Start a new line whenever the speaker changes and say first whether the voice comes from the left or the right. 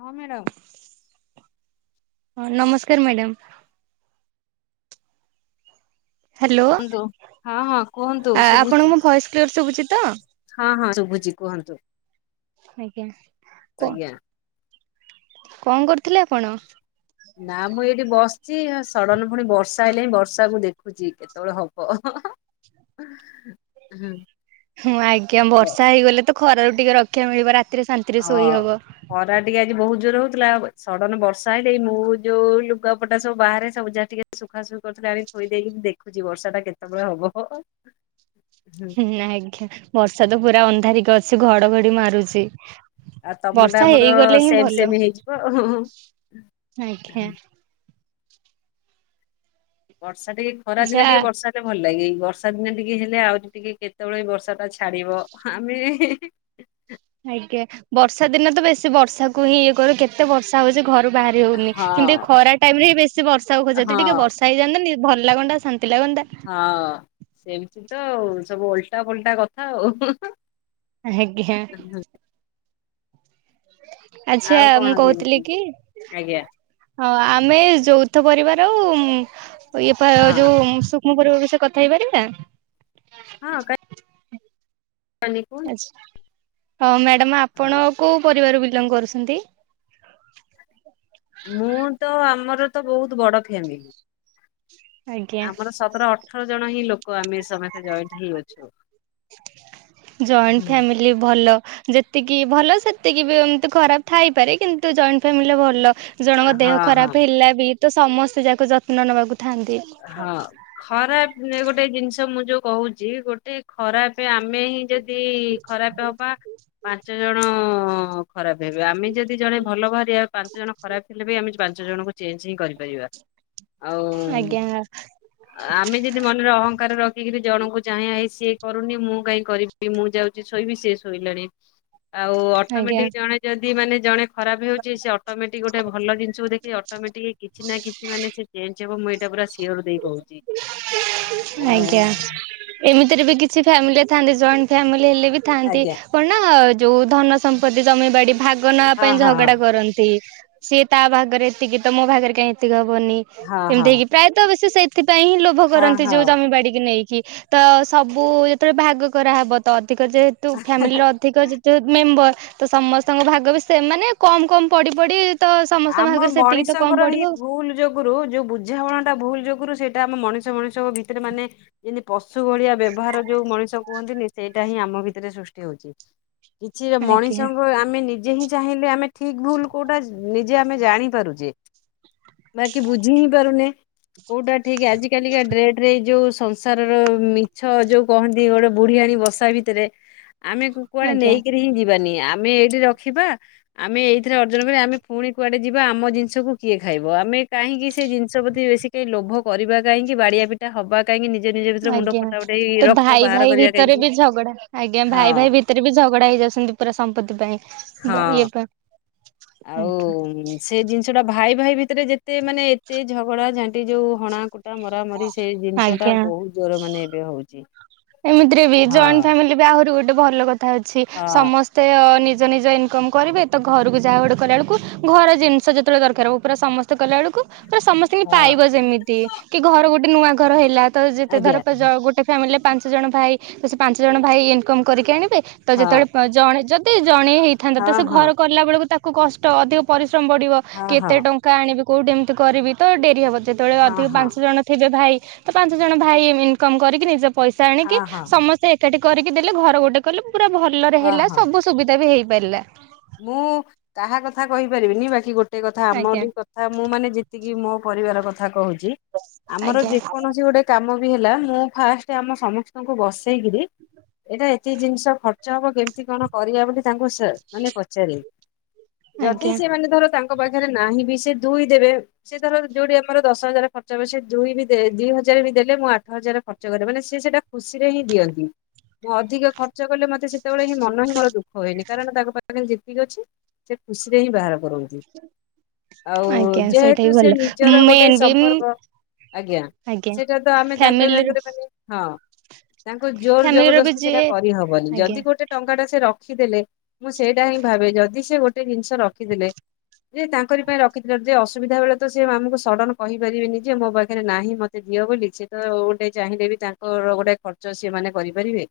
left: ହଁ ମ୍ୟାଡ଼ାମ।
right: ହଁ ନମସ୍କାର ମ୍ୟାଡ଼ାମ। ହ୍ୟାଲୋ
left: କୁହନ୍ତୁ ହଁ ହଁ କୁହନ୍ତୁ
right: ଆପଣଙ୍କୁ
left: ଶୁଭୁଚି।
right: ମୋ ଭଏସ କ୍ଲିୟର ଶୁଭୁଛି ତ?
left: ହଁ ହଁ ଶୁଭୁଛି କୁହନ୍ତୁ।
right: ଆଜ୍ଞା
left: ଆଜ୍ଞା।
right: କଣ କଣ କରୁଥିଲେ ଆପଣ?
left: ନା, ମୁଁ ଏଇଠି ବସିଛି। ସଡ଼ନ୍ ଫୁଣି ବର୍ଷା ଆଇଲାଇଁ, ବର୍ଷାକୁ ଦେଖ୍ ଦେଖୁଛି କେତେବେଳେ ହବ। ହୁଁ।
right: ହଁ, ଆଜ୍ଞା! ବର୍ଷା ହେଇଗଲେ ତ ଖରାରୁ ଟିକେ ରକ୍ଷା ମିଳିବ, ରାତିରେ ଶାନ୍ତିରେ ଶୋଇ
left: ହଁ
right: ହବ।
left: ଖରା ଟିକେ ଆଜି ବହୁତ ଜୋର୍ ରେ ହଉଥିଲା ସଡ଼ନ୍ ବର୍ଷା ହେଇଲାଇଁ, ମୁଁ ଯୋଉ ଲୁଗାପଟା ସବୁ ବାହାରେ ସବୁ ଯାହା ଟିକେ ସୁଖା ସୁୁଖି କରିୁଥିଲି, ଆଣି ଥୋଇ ଦେଇକି, ଦେଖୁଛି ବର୍ଷା ଟା କେତେବେଳେ ହବ?
right: ହୁଁ, ଆଜ୍ଞା, ବର୍ଷା ତ ପୁରା ଅନ୍ଧାରିକି ଅଛି। ଘଡଘଡି ମାରୁଛି।
left: ଆଉ ତମଟା
right: ବର୍ଷା,
left: ଆମର
right: ହେଇଗଲେ ହିଁ
left: ସେମ ସେମ
right: ଭଲ।
left: ହେଇଯିବ ଆଉ।
right: ଆଜ୍ଞା,
left: ବର୍ଷା ଟିକେ, ଖରା
right: ଆଚ୍ଛା
left: ଦିନ ଟିକେ ବର୍ଷା ଭଲ ଲାଗେ। ବର୍ଷା ଦିନେ ଟିକେ ହେଲେ ଆହୁରି ଟିକେ କେତେବେଳେ ଏ ବର୍ଷା ଟା ଛାଡିବ? ଆମେ-ହେଁ-ହେଁ
right: ଆଜ୍ଞା, ବର୍ଷା ଦିନେ ତ ବେଶୀ ବର୍ଷାକୁ ହିଁ ଇଏ କରୁ। କେତେ ବର୍ଷା ହଉଛି ଘରୁ ବାହାରି ହଉନି। କିନ୍ତୁ ଏ
left: ହଁ
right: ଖରା ଟାଇମ୍ ରେ ବି ବେଶୀ ବର୍ଷା କୁ ଖୋଜା ଟିକେ,
left: ହଁ
right: ବର୍ଷା ସାଇଯାଆନ୍ତା ନି! ଭଲ ଲାଗନ୍ତା, ଶାନ୍ତି ଲାଗନ୍ତା।
left: ହଁ, ସେମିତି ତ ଆଉ। ସବୁ ଓଲଟା ପୋଲଟା କଥା ଆଉ। ହୁଁ ହୁଁ
right: ଆଜ୍ଞା, ହାଁ। ଆଚ୍ଛା,
left: ଆଉ
right: ମୁଁ
left: କଣ
right: କହୁଥିଲି
left: କେମିତି
right: କି?
left: ଆଜ୍ଞା
right: ହଁ, ଆମେ ଯୌଥ ପରିବାର ଆଉ, ଉଁ ଇଏ ପା
left: ହଁ
right: ଯୋଉଁ ସୁକ୍ ମୋ ପରିବା ବିଷୟ କଥା ହେଇପାରିବା?
left: ହଁ, କାଇଁ କାନିକୁ
right: ହଁ, ମ୍ୟାଡାମ୍
left: ହଁ
right: ଆପଣ କୋଉ ପରିବାର ବିଲଙ୍ଗ୍ କରୁସନ୍ତି?
left: ମୁଁ, ତ ଆମର ତ ବହୁତ ବଡ ଫ୍ୟାମିଲି!
right: ଆଜ୍ଞା
left: ଆମର ସତର ଅଠ୍ ଅଠର ଜଣ ହିଁ ଲୋକ ଆମେ, ସମେତେ ଜଏଣ୍ଟ ହେଇ ଅଛୁ।
right: ଲି ଭଲ। ଯେତିକି ଭଲ ସେତିକି ବି ଏମତି ଖରାପ ଥାଇପାରେ! କିନ୍ତୁ ଜଏଣ୍ଟ ଫ୍ୟାମିଲିରେ ଭଲ ଜଣଙ୍କ
left: ହଁ
right: ଦେହ
left: ହଁ
right: ଖରାପ ହେଲା ବି, ତ ସମସ୍ତେ ଯାକ ଯତ୍ନ ନବାକୁ ଥାନ୍ତି।
left: ହଁ। ଖରାପ ଗୋଟେ ଜିନିଷ ମୁଁ ଯୋଉ କହୁଛି। ଗୋଟେ ଖରାପେ ଆମେ ହିଁ ଯଦି ଖରାପ ହବା, ପାଞ୍ଚ ଜଣ-ଅ ଖରାପ ହେବେ। ଆମେ ଯଦି ଜଣେ ଭଲ ବାହାରିବା ପାଞ୍ଚ ଜଣ ଖରାପ ହେଲେ ବି ଆମେ ପାଞ୍ଚ ଜଣଙ୍କୁ ଚେଞ୍ଜ ହିଁ କରିପାରିବା।
right: ଆଜ୍ଞା, ଆ
left: ଆମ୍ ତମେ ଯଦି ମନରେ ଅହଂକାର ରଖିକିରି ଜଣଙ୍କୁ ଚାହଁ, ସିଏ କରୁନି ମୁଁ କାହିଁ କରିବି? ମୁଁ ଯାଉ ଯିଏ ଶୋଇବି ସିଏ ଶୋଇଲାଣି। ଆଉ,
right: ଆଜ୍ଞା
left: ଅଟୋମେଟିକ ଜଣେ ଯଦି ମାନେ ଜଣେ ଖରାପ ହେଉଛି, ସେ ଅଟୋମେଟିକ୍ ଗୋଟେ ଭଲ ଜିନିଷକୁ ଦେଖିକି ଅ ଅଟୋମେଟିକ୍ କିଛି ନା କିଛି ମାନେ ସେ ଚେଞ୍ଜ ହବ। ମୁଁ ଏଇଟା ପୁରା ସିଓର ଦେଇ କହୁଛି।
right: ଆଜ୍ଞା, ଏମିତିରେ ବି କିଛି ଫ୍ୟାମିଲିରେ ଥାଆନ୍ତି ଜଏଣ୍ଟ ଫ୍ୟାମିଲି ହେଲେ ବି ଥାନ୍ତି।
left: ଆଜ୍ଞା
right: କଣ ନା, ଯୋଉ ଧନ ସମ୍ପତ୍ତି ଜମିବାଡି ଭାଗ୍ ଗ ନବା
left: ହଁ
right: ପାଇଁ
left: ହଁ
right: ଝଗଡା କରନ୍ତି। ସିଏ ତା ଭାଗରେ ଏତିକି ତ ମୋ ଭାଗରେ କାହିଁ, ଏତିକି ହବନି।
left: ହଁ
right: ଏମିତି
left: ହଁ
right: ହେଇକି ପ୍ରାୟତଃ, ବେଶି ସେଇଥିପାଇଁ ହିଁ ଲୋଭ
left: ହଁ
right: କରନ୍ତି, ଯୋଉ
left: ହଁ।
right: ଜମି ବାଡି କି ନେଇକି। ତ, ସବୁ ଯେତେବେଳେ ଭାଗ କରାହବ, ତ ଅଧିକ ଯେହେତୁ ଫ୍ୟାମିଲିର ଅଧ୍ ଧିକ ଯେତେ ମେମ୍ବର, ତ ସମସ୍ତଙ୍କ ଭାଗ ବି ସେମାନେ କମ୍ କମ୍ ପଡ଼ି ପଡ଼ି ତ ସମସ୍ତଙ୍କ ଭାଗରେ ସେତିକି ତ କମ୍ ପଡିବ ଆଉ।
left: ଗୁରୁ, ଯୋଉ ବୁଝାମଣା ଟା ଭୁଲ୍ ଯୋଗୁରୁ ସେଇଟା ଆମ ମଣିଷ ମଣିଷଙ୍କ ଭିତରେ ମାନେ ଯିଁତି ପଶୁ ଘଳିଆ ବ୍ୟବହାର ଯୋଉ ମଣିଷ କୁହନ୍ତିନି! ସେଇଟା ହିଁ ଆମ ଭିତରେ ସୃଷ୍ଟି ହଉଛି। କିଛି
right: ଆଜ୍ଞା
left: ମଣିଷଙ୍କ ଆମେ ନିଜେ ହିଁ ଚାହିଁଲେ ଆମେ ଠିକ୍ ଭୁଲ କୋଉଟା ନିଜେ ଆମେ ଜାଣିପାରୁଚେ। ବାକି, ବୁଝି ହିଁ ପାରୁନେ। କୋଉଟା ଠିକ୍ ଆଜିି କାଲିକା ଡେଟ୍ ରେ ଏଇ ଯୋଉ ସଂସ୍ ସାରର ମିଛ ଯୋଉ କହନ୍ତି, ଗୋଟେ ବୁଢୀଆଣୀ ବସା ଭିତରେ ଆମେ କୁ-କୁଆଡେ
right: ଆଜ୍ଞା।
left: ନେଇକିରି ହିଁ ଯିବାନି। ଆମେ ଏଇଠି ରଖିବା, ଆମେ ଏଇଥିରେ ଅର୍ଜନ କରିବା। ଆମେ ପୁଣି କୁଆଡେ ଯିବା ଆମ ଜିନିଷକୁ କିଏ ଖାଇବ ଆମେ କାହିଁକି ସେ ଜିଷ ପ୍ରତି ବେଶୀ କାଇଁ ଲୋଭ। କରିବା କାହିଁକି ବାଡିଆ ପି ଟା ହବା କାହିଁକି ନିଜ ନିଜ ଭିତରେ ମୁଣ୍ଡ
right: ଆଜ୍ଞା।
left: ଫଟା ଫଟେଇ
right: ତ
left: ରକ୍ତ
right: ଭାଇ
left: ବାହାର
right: ଭାଇ
left: କରିବା କାହିଁକି ହଁ ‌।
right: ସେଥେରେ ବି ଝଗଡା ହେଇଯାଉଛନ୍ତି ପୁରା ସମ୍ପତ୍ତି ପାଇଁ ଇଏ
left: ହଁ
right: ପାଇଁ
left: ଆଉ
right: ଆଜ୍ଞା।
left: ସେ ଜିନିଷ ଟା ଭାଇ ଭାଇ ଭିତରେ ଯେତେ ମାନେ ଏତେ ଝଗଡା ଝାଣ୍ଟି ଯୋଉ ହଣା କୁ ଟା ମରା ମରି ସେଇ ଜିନିଷ ଟା
right: ଆଜ୍ଞା।
left: ବହୁତ ଜୋର ମାନେ ଏବେ ହଉଛି।
right: ଏମିତିରେ ବି
left: ହଁ
right: ଜଏଣ୍ଟ ଫାମିଲି ବି ଆହୁରି ଗୋଟେ ଭଲ କଥା ଅଛି
left: ହଁ
right: ସମ ସ୍ତେ ନିଜ ନିଜ ଇନକମ୍ କରିବେ ତ ଘରକୁ ଯାହା ଗୁଟେ କରିଲା ବେଳକୁ ଘର ଜିନିଷ ଯେ ତେବେଳେ ଦରକାର ହବ ପୁରା ସମସ୍ତେ କଲା ବବେଳକୁ ପୁରା ସମସ୍ତେ କି
left: ହଁ
right: ପାଇବ ଯେମିତି। କି ଘର ଗୋଟେ ନୂଆ ଘର ହେଲା ତ ଯେତେ ଧର
left: ଆଜ୍ଞା ହଁ
right: ଯ ଗୋଟେ ଫ୍ୟାମିଲି ରେ ପାଞ୍ଚ ଜଣ ଭାଇ ତ ସେ ପାଞ୍ଚ ଜଣ ଭାଇ ଇନକମ କରିକି ଆଣିବେ ତ ଯେତେବେଳେ ଜଣେ ଯ ଯଦି ଜଣେ ହେଇଥାନ୍ତା ତ
left: ହଁ
right: ସେ
left: ହଁ
right: ଘର କଲା ବେଳକୁ ତାକୁ କଷ୍ଟ ଅଧିକ ପରିଶ୍ରମ ବଡ଼ିବ
left: ହଁ
right: କେତେ
left: ହଁ
right: ଟଙ୍କା। ଆଣିବି କୋଉଠି ଏମିତିି ବକରିବି ତ ଡେରି ହବ ଯେତେବେଳେ
left: ହଁ ହଁ
right: ଅଧିକ
left: ହଁ
right: ପାଞ୍ଚ ଜଣ। ଥିବେ ଭାଇ ତ ପାଞ୍ଚ ଜଣ ଭାଇ ଇନକମ କରିକି ନିଜ ପଇସା ଆଣିକି
left: ହଁ ହଁ
right: ସମସ୍ତେ। ଏକାଠି କରିକି ଦେଲେ ଘର ଗୋଟେ କଲେ ପୁରା ଭଲରେ ହେଲା
left: ହଁ
right: ସବୁ ସୁବିଧା ବି ହେଇପାରିଲା।
left: ମୁଁ କାହା କଥା କହିପାରିବିନି ବାକି ଗୋଟେ କଥା
right: ଆଜ୍ଞା
left: ଆମରି କ ଥା ମୁଁ ମାନେ ଯେତିକି ମୋ ପରିବାର କଥା କହୁଛି ଆମର
right: ଆଜ୍ଞା
left: ଯେକୌଣସି ଗୋଟେ। କାମ ବି ହେଲା ମୁଁ ଫାଷ୍ଟ ଆମ ସମସ୍ତଙ୍କୁ ବସେଇ କିରି। ଏଇଟା ଏତିକି ଜିନିଷ ଖର୍ଚ୍ଚ ହବ କେମିତି କଣ କରିବା ବୋଲି ତାଙ୍କୁ ସେ ମାନେ ପଚାରେ ଯଦି
right: ଆଜ୍ଞା
left: ସେମାନେ‌ ଧର ତାଙ୍କ ପାଖରେ ନାହିଁ ବି ସେ ଦୁଇ ଦେବେ। ସେ ଧର ଯୋଉଠି ଆମର ଦଶ ହଜାର ଖର୍ଚ୍ଚ ହବ ସେ ଦୁଇ ବି ଦେ ଦି ହଜାର ବି ଦେଲେ ମୁଁ ଆଠ ହଜାର ଖର୍ଚ୍ଚ କରେ ମାନେ ସିଏ ସେଇଟା। ଖୁସି ରେ ହିଁ ଦିଅନ୍ତି ମୁଁ ଅଧିକ ଖର୍ଚ୍ଚ କଲେ ମୋତେ ସେତେବେଳେ ହିଁ ମନ ହିଁ ମୋର ଦୁଖ ହୁଏନି କାରଣ ତାଙ୍କ ପାଖରେ। ଯେତିକି ଅଛି ସେ ଖୁସିରେ ହିଁ ବାହାର କରୁନ୍ତୁ।
right: ହ
left: ଆଉ ଯେହେତୁ ସେ ନିଜର ଗୋଟେ
right: ମେନ୍ ବି
left: ସମ୍ପର୍କ। ଆଜ୍ଞା
right: ଆଜ୍ଞା
left: ସେଇଟା ତ ଆମେ ତାଙ୍କ
right: ଫ୍ୟାମିଲିର
left: ସାଙ୍ଗରେ ମାନେ। ହଁ ତାଙ୍କୁ ଜୋର
right: ଫ୍ୟାମିଲିର ବି
left: ଜବରଦସ୍ତି ସେଟା
right: ଯିଏ
left: କରିହବନି
right: ଆଜ୍ଞା
left: ଯଦି ଗୋଟେ ଟଙ୍କା ଟା ସେ ରଖିଦେଲେ। ମୁଁ ସେଇଟା ହିଁ ଭାବେ ଯଦି ସେ ଗୋଟେ ଜିନିଷ ରଖିଦେଲେ। ଯେ ତାଙ୍କର ପାଇଁ ରଖିଥିଲେ ଯେ ଅସୁବିଧା ବେଳେ ତ ସେ ଆମକୁ ସଡନ କହିପାରିବେନି ଯେ ମୋ ପାଖରେ ନାହିଁ ମତେ। ଦିଅ ବୋଲି ସିଏ ତ ଗୋଟେ ଚାହିଁଲେ ବି ତାଙ୍କର ଗୋଟେ ଖର୍ଚ୍ଚ ସେମାନେ କରିପାରିବେ‌।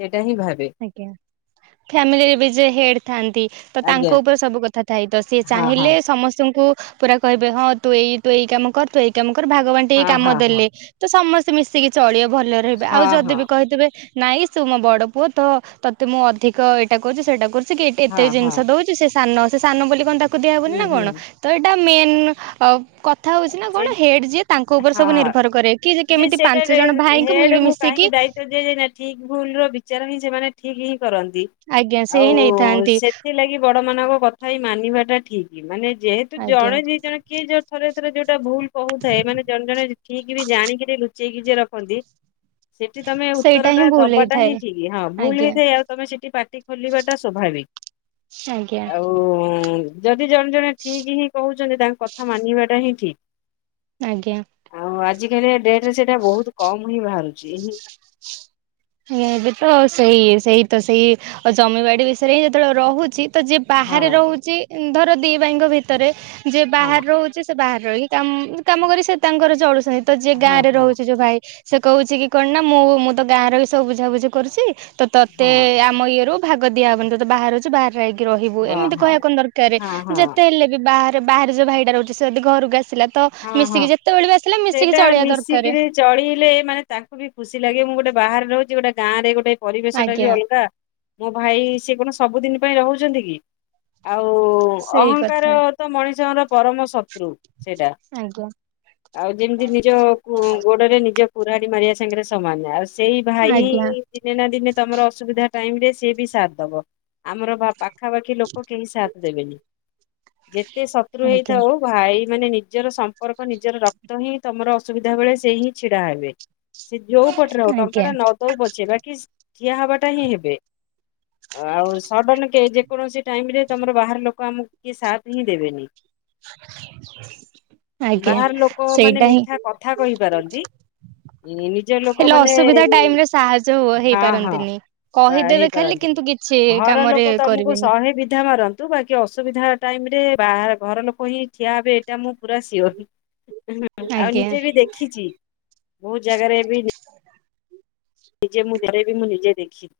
left: ସେଟା ହିଁ ଭାବେ।
right: ଆଜ୍ଞା ଫ୍ୟାମିଲି ରେ ବି ଯେ ହେଡ ଥାନ୍ତି। ତ
left: ଆଜ୍ଞା
right: ତାଙ୍କ ଉପରେ ସବୁ କଥା ଥାଇତ ସିଏ
left: ହଁ ହଁ
right: ଚାହିଁଲେ ସମସ୍ତଙ୍କୁ। ପୁରା କହିବେ ହଁ ତୁ ଏଇ ତୁ ଏଇ କାମ କର ତୁ ଏଇ କାମ କର ଭଗ ବାଣ୍ଟି ହେଇ
left: ହଁ
right: କାମ
left: ହଁ ହଁ
right: ଦେଲେ। ତ ସମସ୍ତେ ମିଶିକି ଚଳିବେ ଭଲରେ ରହିବେ ଆଉ
left: ହଁ
right: ଯଦି
left: ହଁ
right: ବି କହିଥିବେ ନାଇଁ ତୁ ମୋ ବଡ। ପୁଅ ତୋ ତତେ ମୁଁ ଅଧିକ ଏଇଟା କହୁଛି ସେଇଟା କରୁଛି କି ଏତେ
left: ହଁ ହଁ
right: ଜିନିଷ ଦଉଛି ସେ ସାନ‌ ସେ ସାନ ବୋଲି କଣ ତାକୁ ଦିଆ ହବନି
left: ହୁଁ
right: ନା
left: ହୁଁ
right: କଣ ତ ଏଟା ମେନ ଅ କ କଥା ହଉଛି ନା କଣ
left: ସେ
right: ହେଡ ଯିଏ ତାଙ୍କ ଉପରେ
left: ହଁ
right: ସବୁ
left: ହଁ
right: ନିର୍ଭର କରେ କି ଯେ କେମିତି ପାଞ୍ଚ ଜଣ ଭାଇଙ୍କୁ ମିଳିମିଶିକି।
left: ତ ଯିଏ ଯିଏ ନା ଠିକ ଭୁଲ ର ବିଚାର ହିଁ ସେମାନେ ଠିକ ହିଁ କରନ୍ତି।
right: ଆଜ୍ଞା ସେ ହିଁ
left: ଆଉ
right: ନେଇଥାନ୍ତି
left: ସେଥିଲାଗି। ବଡ ମାନଙ୍କ କଥା ହି ମାନିବା ଟା ଠିକ୍ ମାନେ ଯେହେତୁ
right: ଆଜ୍ଞା।
left: ଜଣେ ଦି ଜଣେ କିଏ ଯୋଉ ଥରେ ଥରେ ଯୋଉ। ତା ଭୁଲ କହୁଥାଏ ମାନେ ଜଣେ ଜଣେ ଠିକି ବି ଜାଣିକିରି ଲୁଚେଇକି ଯିଏ ରଖନ୍ତି। ସେଠି ତମେ
right: ସେଇଟା
left: ଉତ୍ତର
right: ହିଁ
left: ଟା
right: ଭୁଲ
left: ଦବା ଟା ହିଁ
right: ହେଇଥାଏ
left: ଠିକ ହଁ ଭୁଲ
right: ଆଜ୍ଞା
left: ହେଇଥାଏ ଆଉ। ତମେ ସେଠି ପଟି ଖୋଲିବା ଟା ସ୍ୱଭାବିକ।
right: ଆଜ୍ଞା।
left: ଯଦି ଜଣେ ଜଣେ ଠିକ ହିଁ କହୁଛନ୍ତି ତାଙ୍କ କଥା ମାନିବାଟା ହିଁ ଠିକ।
right: ଆଜ୍ଞା।
left: ଆଉ ଆଜି କାଲିକା ଡେଟ ରେ ସେଇଟା ବହୁତ କମ ହିଁ ବାହାରୁଛି ହିଁ।
right: ଆଜ୍ଞା ଏବେ ତ ସେଇ ସେଇ ତ ସେଇ ଜମିବାଡି ବିଷୟରେ ହିଁ ଯେତେବେଳେ ରହୁଛି। ତ ଯିଏ ବାହାରେ
left: ହଁ
right: ରହୁଛି ଧର ଦି ଭାଇଙ୍କ ଭିତରେ ଯିଏ
left: ହଁ
right: ବାହାରେ ରହୁଛି ସେ ବାହାରେ ରହି। କାମ କାମ କରି ସେ ତାଙ୍କର ଚଳୁଛନ୍ତି ତ ଯିଏ ଗାଁ
left: ହଁ
right: ରେ
left: ହଁ
right: ରହୁଛି ଯୋଉ ଭାଇ। ସେ କହୁଛି କି କଣ ନା ମୁଁ ମୁଁ ତ ଗାଁରେ ବି ସବୁ ବୁଝାବୁଝି କରୁଛି ତ ତୋତେ
left: ହଁ
right: ଆ ଆମ ଇଏରୁ ଭାଗ ଦିଆ ହବନି ତୁ ତ ବାହାରେ ଅଛୁ ବାହାର ହେଇକି ରହିବୁ
left: ହଁ
right: ଏମିତି କହିବା କଣ
left: ହଁ
right: ଦରକାରେ
left: ହଁ
right: ଯେତେ ହେଲେ ବି ବା ବାହାରେ ଯୋଉ ଭାଇଟା ରହୁଛି ସେ ବି ଘରକୁ ଆସିଲା ତ
left: ହଁ ହଁ
right: ମିଶିକି ଯେତେବେଳେ ବି ଆସିଲା
left: ସେଇଟା
right: ମିଶିକି ଚଳିଆ ଦରକାରେ।
left: ମିଶିକିରି ଚଳିଲେ ମାନେ ତାଙ୍କୁ ବି ଖୁସି ଲାଗେ ମୁଁ ଗୋଟେ ବାହାରେ ରହୁଛି ଗୋଟେ ଗାଁରେ ଗୋଟେ। ପରିବେଶ ଟା ବି
right: ଆଜ୍ଞା
left: ଅଲଗା। ମୋ ଭାଇ ସିଏ କଣ ସବୁଦିନ ପାଇଁ ରହୁଛନ୍ତି କି ଆଉ
right: ସେଇ
left: ଅହଙ୍କାର।
right: କଥା
left: ତ ମଣିଷଙ୍କର ପରମ ଶତ୍ରୁ ସେଇଟା।
right: ଆଜ୍ଞା।
left: ଆଉ ଯେମିତି ନିଜ କୁ ଗୋଡରେ ନିଜେ କୁରାଢି ମାରିବା ସାଙ୍ଗରେ ସମାନ ଆଉ ସେ ସେଇ ଭାଇ।
right: ଆଜ୍ଞା
left: ଦିନେ ନା ଦିନେ ତମର ଅସୁବିଧା ଟାଇମ ରେ ସିଏ ବି ସାଥ ଦବ ଆମର ବା ପା ପାଖାପାଖି ଲୋକ କେହି ସାଥ ଦେବେନି ଯେତେ ଶତ୍ରୁ
right: ଆଜ୍ଞା
left: ହେଇଥାଉ ଭାଇ ମାନେ ନି ନିଜର ସମ୍ପର୍କ ନିଜର ରକ୍ତ ହିଁ ତମର ଅସୁବିଧା ବେଳେ ସେ ହିଁ ଛିଡା ହେବେ। ସେ ଯୋଉ ପଟରେ ହଉ ଟଙ୍କା
right: ଆଜ୍ଞା
left: ଟା ନ ଦଉ ପଛେ ବାକି ଠିଆ ହବାଟା ହିଁ ହେବେ। ଆଉ ସଡନ କେ ଯେକୌଣସି ଟାଇମ ରେ ତମର ବାହାର ଲୋକ ଆମକୁ କିଏ ସାଥ ହିଁ ଦେବେନି।
right: ଆଜ୍ଞା
left: ବାହାର ଲୋକ ମାନେ
right: ସେଇଟା ହିଁ
left: ମିଠା କଥା କହିପାରନ୍ତି। ଇ ନିଜେ
right: ହେଲେ
left: ଲୋକମାନେ
right: ଅସୁବିଧା ଟାଇମ ରେ ସାହାଯ୍ୟ ହୁଅ
left: ହଁ ହଁ।
right: ହେଇପାରନ୍ତିନି
left: ବା
right: କହିଦେବେ ଖାଲି
left: ହେଇପାରନ୍ତିନି
right: କିନ୍ତୁ କିଛି
left: ଘର
right: କାମରେ
left: ଲୋକ ତମକୁ
right: କରିବେନି
left: ଶହେ ବିଧା ମାର ତୁ ବାକି ଅସୁବିଧା ଟାଇମ ରେ ବାହାର ଘର ଲୋକ ହିଁ ଠିଆ ହେବେ ଏଇଟା ମୁଁ। ପୁରା ଶିଓର ହିଁ ଆଉ
right: ଆଜ୍ଞା
left: ନିଜେ ବି ଦେଖିଛି ବହୁତ ଜାଗାରେ ବି
right: ସେଇଟା।
left: ନିଜେ ମୁଁ ଥରେ ବି ମୁଁ ନିଜେ ଦେଖି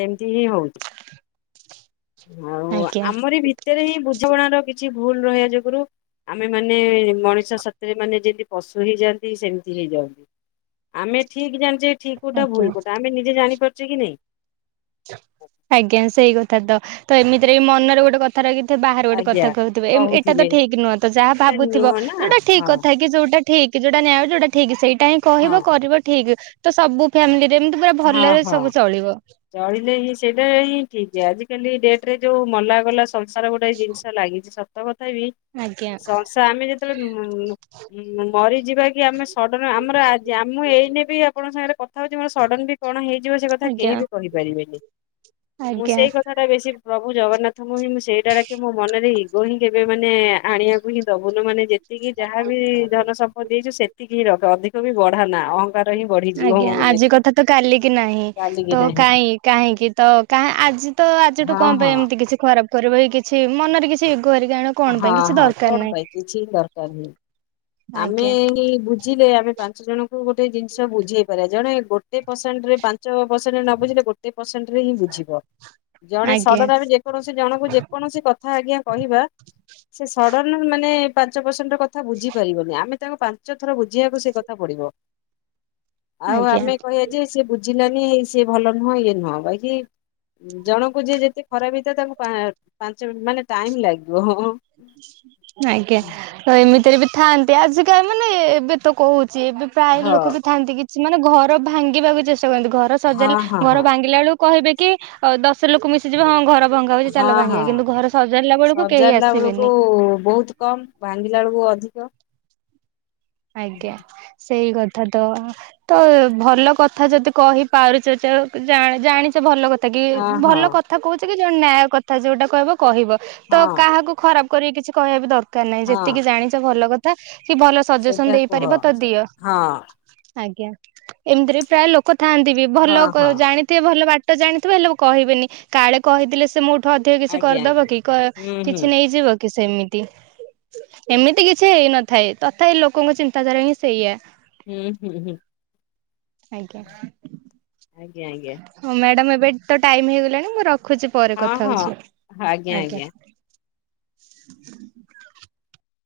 left: ସେମିତି ହିଁ ହଉଛି। ଆଉ
right: ଆଜ୍ଞା
left: ଆମରି ଭିତରେ ହିଁ ବୁଝାମଣା ର କିଛି ଭୁଲ ରହିବା ଯୋଗୁରୁ। ଆମେ ମାନେ ମଣିଷ ସାଥିରେ ମାନେ ଯେମିତି ପଶୁ ହେଇଯାଆନ୍ତି ସେମିତି ହେଇଯାଆନ୍ତି। ଆମେ ଠିକ ଜାଣିଛେ ଠିକ କୋଉଟା
right: ଆଜ୍ଞା
left: ଭୁଲ କୋଉଟା ଆମେ ନିଜେ ଜାଣିପାରୁଛେ କି ନାଇଁ?
right: ଆଜ୍ଞା ସେଇ କଥା ତ ତ ଏମିତିରେ ଏଇ ମନରେ ଗୋଟେ କ କଥା ରହିକି ତ ବାହାରେ ଗୋଟେ
left: ଆଜ୍ଞା
right: କଥା କହୁଥିବେ ଏମ ଏଟା ତ
left: କହୁଥିବେ
right: ଠିକ ନୁହଁ ତ ଯାହା
left: ସେଟା
right: ଭାବୁଥିବ
left: ନୁହଁ ନା
right: ଯଉଟା ଠିକ
left: ହଁ
right: କଥା କି ଯୋଉଟା ଠିକ ଯୋଉଟା ନ୍ୟାୟ ଯୋଉଟା ଠିକ ସେଇଟା ହିଁ
left: ହଁ।
right: କହିବ କରିବ ଠିକ। ତ ସବୁ ଫ୍ୟାମିଲିରେ ଏମିତି ପୁରା
left: ହଁ
right: ଭଲରେ
left: ହଁ
right: ସବୁ ଚଳିବ।
left: ଚଳିଲେ ହିଁ ସେଇଟା ହିଁ ଠିକ ଆଜିକାଲି ଡେଟ ରେ ଯୋଉ ମଲା ଗଲା ସଂସାର ଗୋଟାଏ ଜିନିଷ ଲାଗିଛି ସତ କଥା ବି
right: ଆଜ୍ଞା
left: ସଂସା ଆମେ ଯେତେବେଳେ ଉଁ ଉଁ ମରିଯିବା କି ଆମେ ସଡନ ଆମର ଆଜି ଆମ ଏଇନେ ବି ଆପଣଙ୍କ ସାଙ୍ଗରେ କଥା ହଉଛି ମୋର ସଡନ ବି କଣ ହେଇଯିବ ସେ କଥା କେହି
right: ଆଜ୍ଞା
left: ବି କହିପାରିବେନି ମୁଁ
right: ଆଜ୍ଞା
left: ସେଇ କଥା କଥାଟା ବେଶୀ ପ୍ରଭୁ ଜଗନ୍ନାଥ ମୁଁ ହିଁ ମୁଁ ସେଇଟା ଡାକେ ମୋ ମନରେ ଇଗୋ ହିଁ କେବେ ମାନେ ଆ-ଆଣିବା କୁ ହିଁ ଦବୁନୁ ମାନେ ଯେତିକି ଯାହା ବି ଧନ ସମ୍ପତି ଦେଇଛୁ ସେତିକି ହିଁ ରଖେ ଅଧିକ ବି ବଢା ନା ଅହ ଅହଙ୍କାର ହିଁ ବଢିଯିବ
right: ଆଜ୍ଞା
left: ମୋ
right: ଆଜି
left: ମନରେ।
right: କଥା ତ କାଲି କି ନାହିଁ।
left: ଚାଲିକି
right: ତ
left: ନାହିଁ
right: କାହିଁ କାହିଁକି ତ କାଁ ଆଜି ତ ଆଜିଠୁ
left: ହଁ
right: କଣ ପାଇଁ
left: ହଁ
right: ଏମିତି କିଛି ଖରାପ। କରିବା କିଛି ମନରେ କିଛି ଇଗୋ ହେରିକା ଆଣ।
left: ହଁ ହଁ କଣ ପାଇଁ କିଛି ଦରକାର ନାହିଁ। ଆମେ
right: ଆଜ୍ଞା।
left: ଇଙ୍ଗ ବୁଝିଲେ ଆମେ ପାଞ୍ଚ ଜଣଙ୍କୁ ଗୋଟେ ଜିନିଷ ବୁଝେଇ ପାରିବା ଜଣେ ଗୋ କେତେ ପରସେଣ୍ଟ ରେ ପାଞ୍ଚ ପରସେଣ୍ଟରେ ନ ବୁଝିଲେ ଗୋ ତେ ପରସେଣ୍ଟରେ ହିଁ ବୁଝିବ ଜଣେ
right: ଆଜ୍ଞା
left: ସଡ଼ନ ଆମେ ଯେକୌଣସି ଜଣଙ୍କୁ ଯେକୌଣସି କ ଥା ଆଜ୍ଞା କହିବା ସେ ସଡ଼ନ ମାନେ ପାଞ୍ଚ ପରସେଣ୍ଟ ର କଥା ବୁଝି ପାରିବନି ଆମେ ତାଙ୍କୁ ପାଞ୍ଚ ଥର ବୁଝେଇବାକୁ ସେ କଥା ପଡିବ ଆଉ
right: ଆଜ୍ଞା
left: ଆମେ କହିବା ଯେ ସିଏ ବୁଝିଲାନି ସିଏ ଭଲ ନୁହଁ ଇଏ ନୁହଁ ବାକି। ଉଁ ଜଣଙ୍କୁ ଯିଏ ଯେତେ ଖରାପ ହେଉଥାଏ ତାଙ୍କୁ ପା-ପାଞ୍ଚ ମି ମାନେ ଟାଇମ ଲାଗିବ ହଁ ହଁ।
right: ଆଜ୍ଞା ଏମିତିରେ ବି ଥାଆନ୍ତି ଆଜିକା ମାନେ ଏବେ ତ କହୁଛି ଏବେ ପ୍ରାୟ
left: ହଁ
right: ଲୋକ ବି ଥାନ୍ତି କିଛି ମାନେ ଘର ଭାଙ୍ଗିବାକୁ ଚେଷ୍ଟା କରନ୍ତି ଘର
left: ହଁ
right: ସଜାଲେ
left: ହଁ
right: ଘର
left: ହଁ
right: ଭାଙ୍ଗିଲା ବେଳକୁ କହିବେ କି ଆ ଦଶ ଲୋକ ମିଶିଯିବ ହଁ ଘର ଭଙ୍ଗା ହଉଛି
left: ହଁ
right: ଚାଲ ଭାଙ୍ଗିବେ କିନ୍ତୁ ଘର ସଜାଡ଼ିଲା ବେଳକୁ କେହି ଆସେ
left: ବୋ ଓ ବହୁତ କମ ଭାଙ୍ଗିଲା ବେଳକୁ ଅଧିକ
right: ଆଜ୍ଞା ସେଇ କଥା ତ ତ ଭଲ କଥା ଯଦି କହି ପାରୁଛ ଯ ଉ ଜାଣିଛେ ଭଲ କଥା ତାକି
left: ହଁ ହଁ
right: ଭଲ କଥା କହୁଛି କି ଜଣେ ନ୍ୟାୟ କଥା ଯୋଉଟା କହିବ କହିବ
left: ହଁ
right: ତ କାହାକୁ ଖରାପ କରି କିଛି କହିବା ବି ଦରକାର ନାହିଁ
left: ହଁ
right: ଯେତିକି ଜାଣିଛ ଭଲ କଥା କି ଭଲ ସଜେସନ
left: ସେଇଟା କୁହ।
right: ଦେଇପାରିବ ତ ଦିଅ
left: ହଁ
right: ଆଜ୍ଞା ଏମିତିରେ ବି ପ୍ରାୟ ଲୋକ ଥାଆନ୍ତି ବି
left: ହଁ
right: ଭଲକ
left: ହଁ
right: ଜାଣି ତିଭଲ ବାଟ ଜାଣିଥିବେ ହେଲେ କହିବେନି କାଳେ କହିଥିଲେ ସେ ମୁଁ ଠୁ ଅଧିକ କିଛି
left: ଆଜ୍ଞା
right: କରିଦବ
left: ଆଜ୍ଞା।
right: କି କ
left: ହୁଁ ହୁଁ
right: କିଛି ନେଇଯିବ କି ସେମିତି ଏମିତି କିଛି ହେଇନଥାଏ ତଥାପି ଲୋକଙ୍କ ଚିନ୍ତାଧାରା ହିଁ ସେଇଆ
left: ହୁଁ ହୁଁ ହୁଁ।
right: ଆଜ୍ଞା।
left: ଆଜ୍ଞା ଆଜ୍ଞା।
right: ହଁ ମ୍ୟାଡାମ ଏବେ ତ ଟାଇମ ହେଇଗଲାଣି ମୁଁ ରଖୁଛି। ପରେ
left: ହଁ
right: କଥା
left: ହଁ
right: ହଉଛି ଆଜ୍ଞା।